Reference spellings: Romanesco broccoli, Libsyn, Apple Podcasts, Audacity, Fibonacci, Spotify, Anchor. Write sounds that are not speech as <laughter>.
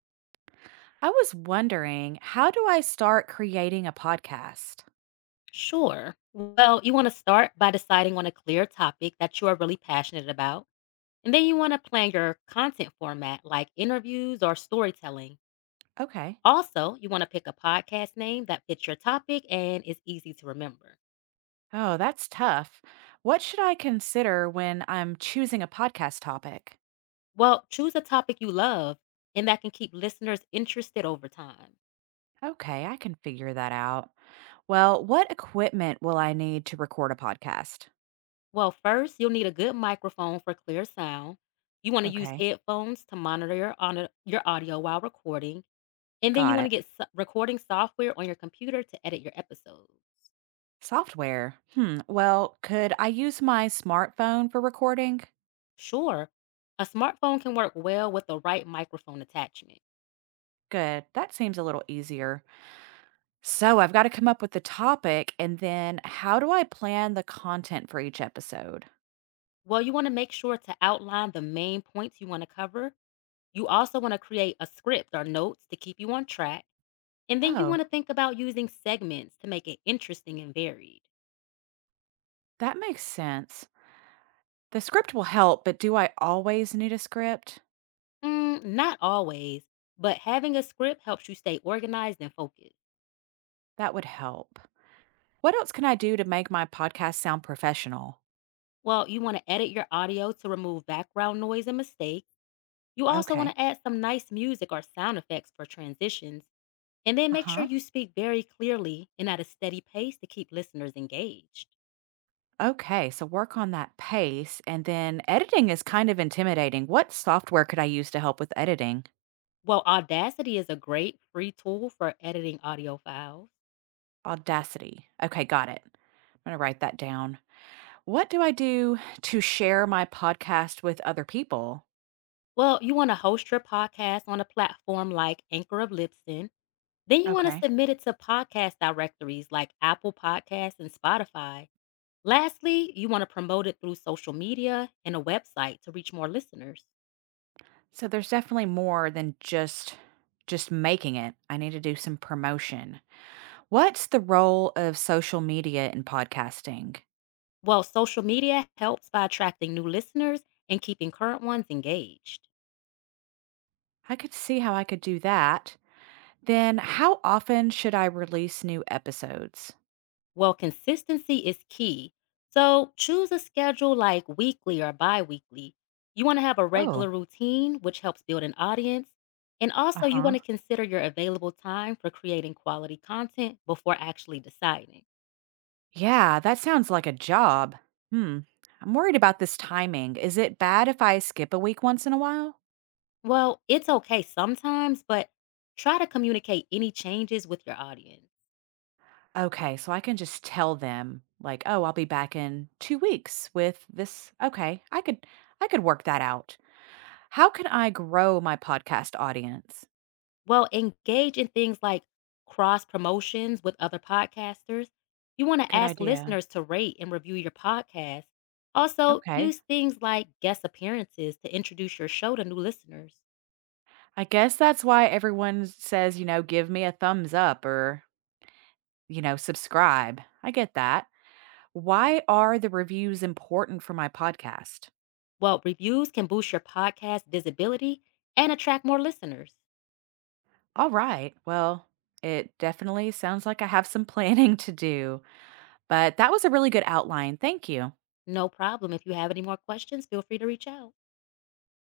I was wondering, how do I start creating a podcast? Sure. Well, you want to start by deciding on a clear topic that you are really passionate about. And then you want to plan your content format like interviews or storytelling. Okay. Also, you want to pick a podcast name that fits your topic and is easy to remember. Oh, that's tough. What should I consider when I'm choosing a podcast topic? Well, choose a topic you love and that can keep listeners interested over time. Okay, I can figure that out. Well, what equipment will I need to record a podcast? Well, first, you'll need a good microphone for clear sound. You want to use Okay, headphones to monitor your audio while recording. And then you got wanna it. get recording software on your computer to edit your episodes. Software. Hmm. Well, could I use my smartphone for recording? Sure, a smartphone can work well with the right microphone attachment. Good. That seems a little easier. So I've got to come up with the topic and then how do I plan the content for each episode? Well, you wanna make sure to outline the main points you wanna cover. You also wanna create a script or notes to keep you on track, and then you Oh, wanna think about using segments to make it interesting and varied. that makes sense. The script will help, but do I always need a script? Not always, but having a script helps you stay organized and focused. That would help. What else can I do to make my podcast sound professional? Well, you wanna edit your audio to remove background noise and mistakes. You also want Okay. to add some nice music or sound effects for transitions, and then Uh make sure huh. you speak very clearly and at a steady pace to keep listeners engaged. Okay. So work on that pace. And then editing is kind of intimidating. What software could I use to help with editing? Well, Audacity is a great free tool for editing audio files. Audacity. Okay. Got it. I'm going to write that down. What do I do to share my podcast with other people? Well, you want to host your podcast on a platform like Anchor of Libsyn. Then you want to Okay. submit it to podcast directories like Apple Podcasts and Spotify. Lastly, you want to promote it through social media and a website to reach more listeners. So there's definitely more than just making it. I need to do some promotion. What's the role of social media in podcasting? Well, social media helps by attracting new listeners and keeping current ones engaged. I could see how I could do that. Then how often should I release new episodes? Well, consistency is key. So choose a schedule like weekly or bi weekly. You want to have a Oh, regular routine, which helps build an audience. And also, you uh-huh. want to consider your available time for creating quality content before actually deciding. Yeah, that sounds like a job. Hmm. I'm worried about this timing. Is it bad if I skip a week once in a while? Well, it's okay sometimes, but try to communicate any changes with your audience. Okay, so I can just tell them like, "Oh, I'll be back in 2 weeks with this." Okay, I could work that out. How can I grow my podcast audience? Well, engage in things like cross promotions with other podcasters. You want to Good ask idea. listeners to rate and review your podcast. Also, Okay. use things like guest appearances to introduce your show to new listeners. I guess that's why everyone says, give me a thumbs up or subscribe. I get that. Why are the reviews important for my podcast? Well, reviews can boost your podcast visibility and attract more listeners. All right. Well, it definitely sounds like I have some <laughs> planning to do, but that was a really good outline. Thank you. No problem. If you have any more questions, feel free to reach out.